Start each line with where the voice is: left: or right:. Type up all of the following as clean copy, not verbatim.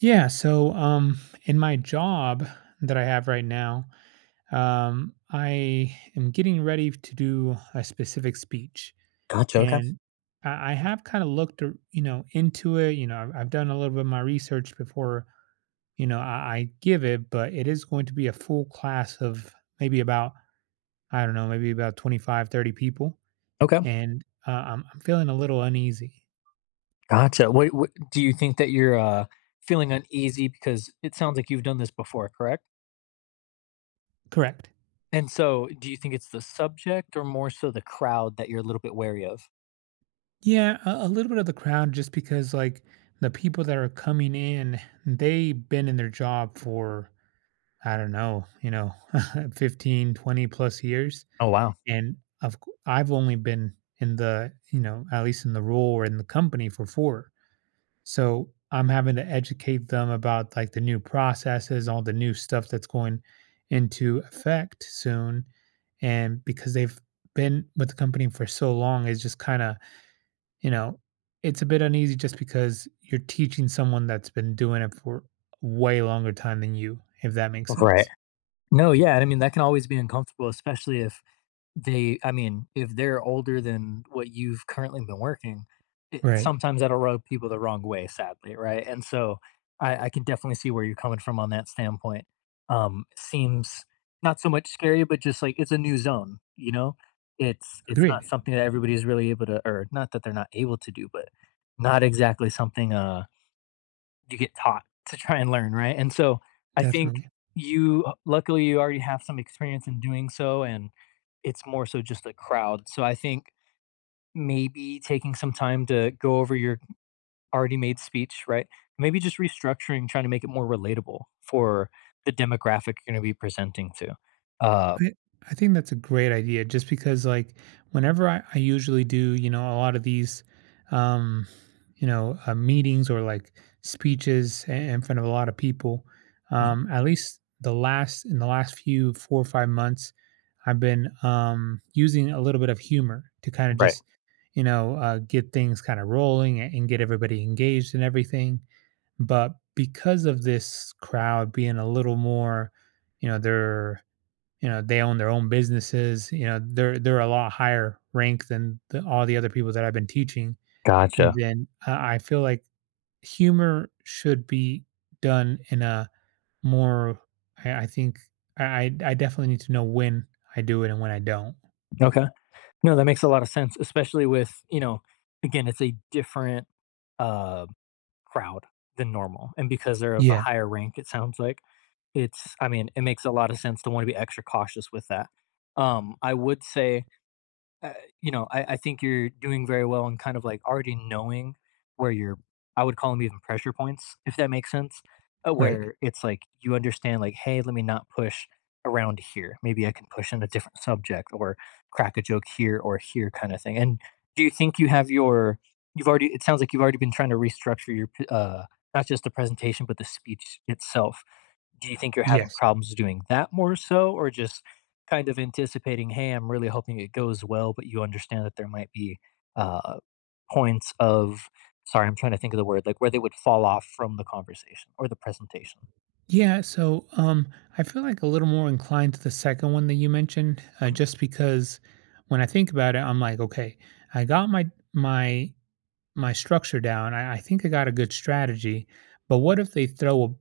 right: Yeah, so um, in my job that I have right now, I am getting ready to do a specific speech,
left: Gotcha, okay,
right: and I have kind of looked into it. You know, I've done a little bit of my research before, you know, I give it, but it is going to be a full class of maybe about, I don't know, maybe about 25, 30 people,
left: okay,
right: and I'm feeling a little uneasy.
left: gotcha. What do you think that you're, feeling uneasy because it sounds like you've done this before, correct?
right: Correct.
left: And so do you think it's the subject or more so the crowd that you're a little bit wary of?
right: Yeah, a little bit of the crowd just because like the people that are coming in, they've been in their job for I don't know, you know, 15, 20 plus years
left: Oh, wow.
right: and I've only been in the, you know, at least in the role or in the company for 4. So, I'm having to educate them about like the new processes, all the new stuff that's going into effect soon and because they've been with the company for so long, it's just kind of you know, it's a bit uneasy just because you're teaching someone that's been doing it for way longer time than you, if that makes
left: Right.
right: sense.
left: No, yeah, and I mean, that can always be uncomfortable, especially if They I mean, if they're older than what you've currently been working, it
right: Right.
left: sometimes that'll rub people the wrong way, sadly, right? And so, I can definitely see where you're coming from on that standpoint. Seems not so much scary, but just like it's a new zone, you know? It's not
right: Agreed.
left: something that everybody's really able to, or not that they're not able to do, but not exactly something, you get taught to try and learn, right? And so I think
right: Definitely.
left: you luckily you already have some experience in doing so, and it's more so just a crowd. So I think maybe taking some time to go over your already made speech, right? Maybe just restructuring, trying to make it more relatable for the demographic you're going to be presenting to. Uh,
right: I I think that's a great idea just because like whenever I usually do, you know, a lot of these um meetings or like speeches in front of a lot of people,
left: m-
right: at least the last in the last few 4 or 5 months I've been using a little bit of humor to kind of
left: right.
right: just get things kind of rolling and get everybody engaged and everything. But because of this crowd being a little more, you know, they're you know, they own their own businesses, you know, they're a lot higher rank than the all the other people that I've been teaching,
left: Gotcha.
right: then I feel like humor should be done in a more I I think I definitely need to know when I do it and when I don't.
left: Okay. No, that makes a lot of sense, especially with, you know, again, it's a different uh crowd than normal, and because they're of a
right: Yeah,
left: higher rank, it sounds like it's I mean, it makes a lot of sense to want to be extra cautious with that. I would say uh, you know, I think you're doing very well and kind of like already knowing where your I would call them even pressure points, if that makes sense,
right: right.
left: where it's like you understand, like, hey, let me not push around here. Maybe I can push in a different subject, or crack a joke here or here kind of thing. And do you think you have it sounds like you've already been trying to restructure your, not just the presentation, but the speech itself. Do you think you're having
right: Yes.
left: problems doing that more so, or just kind of anticipating, "Hey, I'm really hoping it goes well," but you understand that there might be uh, points of, sorry, I'm trying to think of the word, like where they would fall off from the conversation or the presentation.
right: Yeah, so, um, I feel like a little more inclined to the second one that you mentioned,
left: Mhm.
right: just because when I think about it, I'm like, "Okay, I got my my structure down, I think I got a good strategy. But what if they throw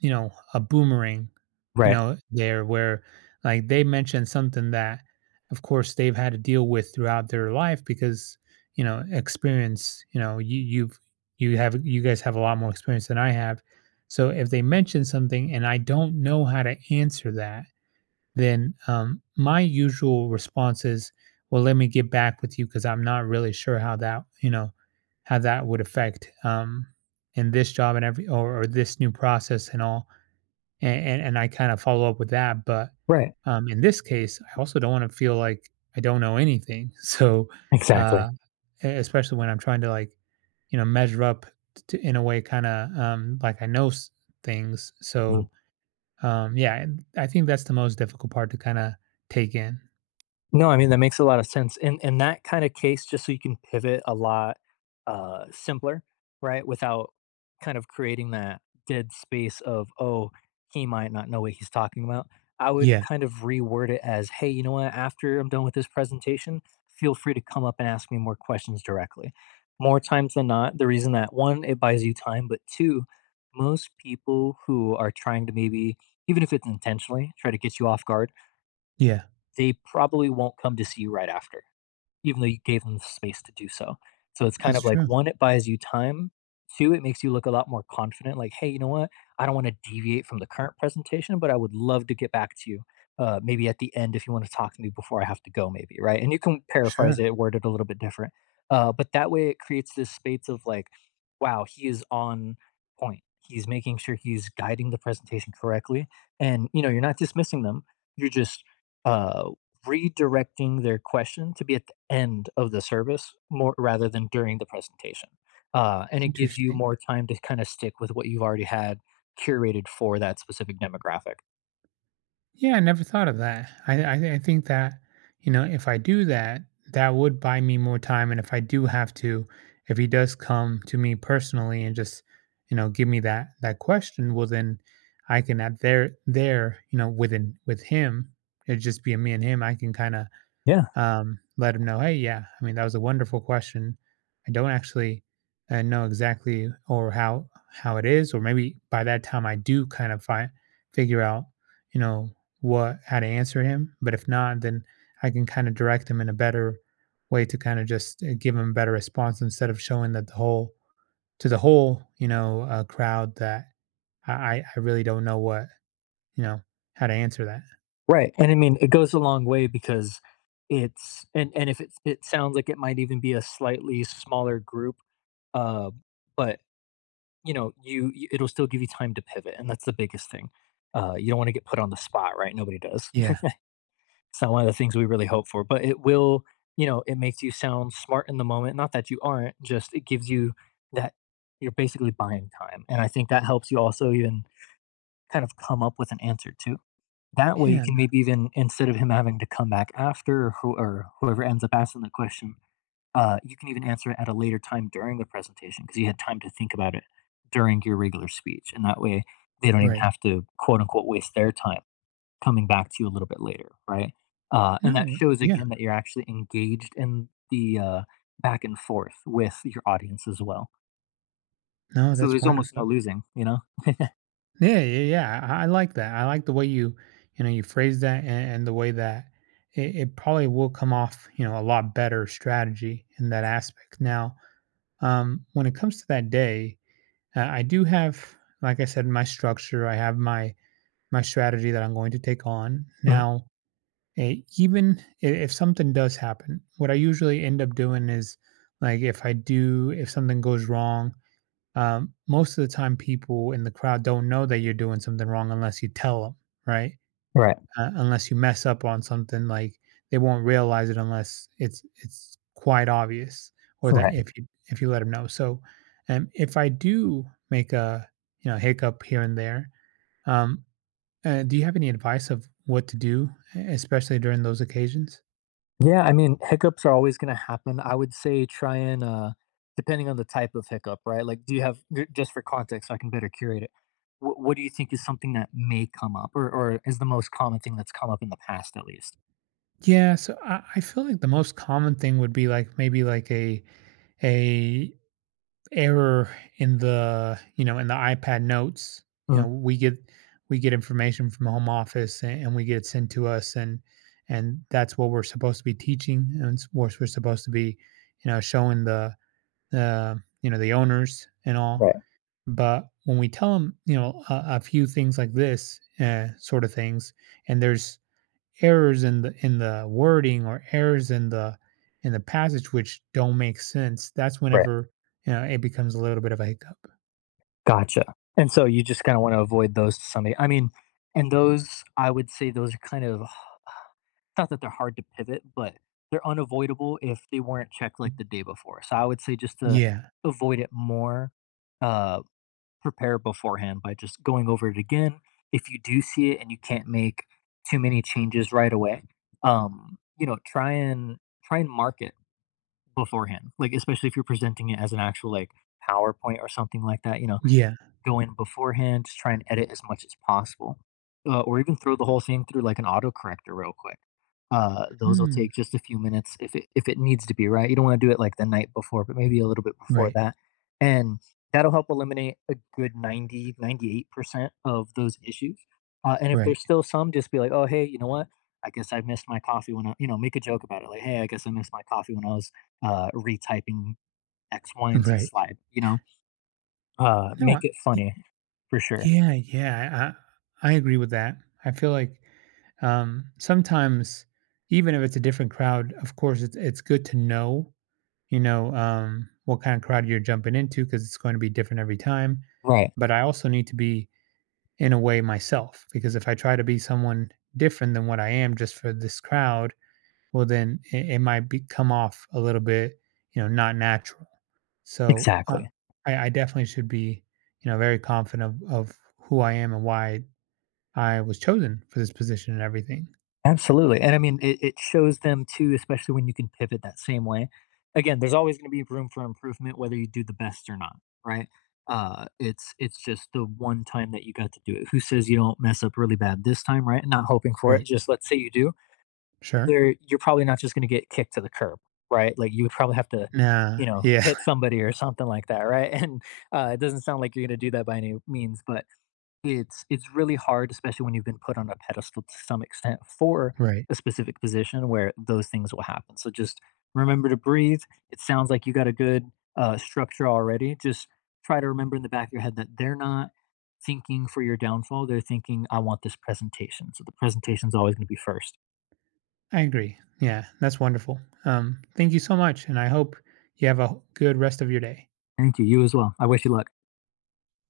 right: you know, a boomerang, you
left: Right,
right: know, there where like they mentioned something that, of course, they've had to deal with throughout their life because, you know, experience, you know, you guys have a lot more experience than I have. So if they mention something and I don't know how to answer that, then my usual response is, well, let me get back with you because I'm not really sure how that, you know, how that would affect in this job and or this new process and all. And, I kind of follow up with that. But
left: right,
right: in this case, I also don't want to feel like I don't know anything. So, uh,
left: exactly.
right: especially when I'm trying to like, you know, measure up to, in a way, kind of like I know things. So, yeah, and I think that's the most difficult part to kinda take in.
left: No, I mean, that makes a lot of sense. In that kinda case, just so you can pivot a lot, simpler, right? Without kind of creating that dead space of, "Oh, he might not know what he's talking about." I would
right: Yeah,
left: kind of reword it as, "Hey, you know what? After I'm done with this presentation, feel free to come up and ask me more questions directly." More times than not, the reason that, 1, it buys you time, but 2, most people who are trying to maybe, even if it's intentionally, try to get you off guard,
right: yeah,
left: they probably won't come to see you right after, even though you gave them the space to do so. So it's kind
right: that's
left: of like,
right: true.
left: one, it buys you time. Two, it makes you look a lot more confident. Like, hey, you know what? I don't want to deviate from the current presentation, but I would love to get back to you. Maybe at the end, if you want to talk to me before I have to go, maybe right. And you can paraphrase
right: Sure,
left: it, word it a little bit different. But that way, it creates this space of like, wow, he is on point. He's making sure he's guiding the presentation correctly, and you know, you're not dismissing them. You're just uh, redirecting their question to be at the end of the service more rather than during the presentation. And it gives you
right: interesting.
left: more time to kind of stick with what you've already had curated for that specific demographic.
right: Yeah, I never thought of that. I think that, you know, if I do that, that would buy me more time, and if I do have to if he does come to me personally and just, you know, give me that question, well, then I can you know, with him, it'd just be a me and him, I can kinda
left: Yeah,
right: let him know, hey, yeah, I mean, that was a wonderful question. I don't actually know exactly or how it is, or maybe by that time I do kind of find figure out, you know, what how to answer him. But if not, then I can kind of direct him in a better way to kind of just give him a better response instead of showing that the whole to the whole, you know, crowd that I really don't know what you know how to answer that.
left: right. And I mean, it goes a long way because it's and if it it sounds like it might even be a slightly smaller group, uh, but you know, it'll still give you time to pivot, and that's the biggest thing. You don't want to get put on the spot, right? Nobody does.
right: Yeah.
left: It's not one of the things we really hope for, but it will, you know, it makes you sound smart in the moment. Not that you aren't, just it gives you that you're basically buying time. And I think that helps you also, even kind of come up with an answer too. That way you
right: Yeah.
left: can, maybe even instead of him having to come back after, or whoever ends up asking the question, you can even answer it at a later time during the presentation because you had time to think about it during your regular speech. And that way they don't even
right: Right.
left: have to, quote unquote, waste their time coming back to you a little bit later, right? And that
right: No.
left: shows
right: Yeah.
left: again that you're actually engaged in the back and forth with your audience as well.
right: No,
left: So
right: that's
left: there's almost no
right: wonderful.
left: losing, you know?
right: Yeah, yeah, yeah. I like that. I like the way you, you know, you phrase that and the way that it probably will come off, you know, a lot better strategy in that aspect. Now, when it comes to that day, I do have, like I said, my structure. I have my my strategy that I'm going to take on.
left: Mm,
right: Now, even if something does happen, what I usually end up doing is, like, if I do, if something goes wrong most of the time people in the crowd don't know that you're doing something wrong unless you tell them right
left: right,
right: unless you mess up on something like they won't realize it unless it's quite obvious or that
left: right.
right: if you let them know so if I do make a you know hiccup here and there um, do you have any advice of what to do especially during those occasions
left: Yeah, I mean, hiccups are always going to happen. I would say try and, depending on the type of hiccup, right? Like, do you have, just for context, so I can better curate it, what do you think is something that may come up, or is the most common thing that's come up in the past at least?
right: yeah so I feel like the most common thing would be like maybe like a error in the you know in the iPad notes. You know,
left: Mm,
right: we get information from the home office and, we get it sent to us, and that's what we're supposed to be teaching, and it's what we're supposed to be, you know, showing the you know the owners and all.
left: right,
right: But when we tell them, you know, a few things like this sort of things, and there's errors in the wording or errors in the passage which don't make sense, that's
left: right.
right: whenever, you know, it becomes a little bit of a hiccup.
left: Gotcha. And so you just kinda wanna avoid those to some e I mean, and those, I would say those are kind of, not that they're hard to pivot, but they're unavoidable if they weren't checked, like, the day before. So I would say just to
right: Yeah.
left: avoid it more, uh, prepare beforehand by just going over it again. If you do see it and you can't make too many changes right away, you know, try and mark it beforehand, like, especially if you're presenting it as an actual, like, PowerPoint or something like that, you know?
right: Yeah.
left: Go in beforehand, just try and edit as much as possible, or even throw the whole thing through like an autocorrector real quick. Those will
right: Mm.
left: take just a few minutes if it needs to be right. You don't want to do it like the night before, but maybe a little bit before
right: Right.
left: that, and that'll help eliminate a good 90, 98% of those issues. And if
right: Right.
left: there's still some, just be like, "Oh, hey, you know what? I guess I missed my coffee when I..." You know, make a joke about it, like, "Hey, I guess I missed my coffee when I was retyping X Y and Z
right: Right.
left: slide, you know."
right: No, I
left: Make it
right: y
left: funny, for sure.
right: yeah, yeah, I agree with that. I feel like, sometimes, even if it's a different crowd, of course, it's good to know, you know, what kind of crowd you're jumping into because it's gonna be different every time,
left: Right.
right: but I also need to be in a way myself because if I try to be someone different than what I am just for this crowd, well then it might be come off a little bit, you know, not natural. So
left: Exactly.
right: I definitely should be, you know, very confident of who I am and why I was chosen for this position and everything.
left: Absolutely. And I mean, it shows them too, especially when you can pivot that same way. Again, there's always going to be room for improvement, whether you do the best or not, right? It's just the one time that you got to do it. Who says you don't mess up really bad this time, right? Not hoping for it.
right: Right.
left: Just let's say you do.
right: Sure.
left: There, you're probably not just going to get kicked to the curb, right? Like, you would probably have to,
right: Nah.
left: you know,
right: Yeah.
left: hit somebody or something like that, right? And it doesn't sound like you're going to do that by any means, but it's really hard, especially when you've been put on a pedestal to some extent for
right: Right.
left: a specific position where those things will happen. So just remember to breathe. It sounds like you got a good structure already. Just try to remember in the back of your head that they're not thinking for your downfall. They're thinking, I want this presentation. So the presentation's always going to be first.
right: I agree. Yeah. That's wonderful. Thank you so much, and I hope you have a good rest of your day.
left: Thank you. You as well. I wish you luck.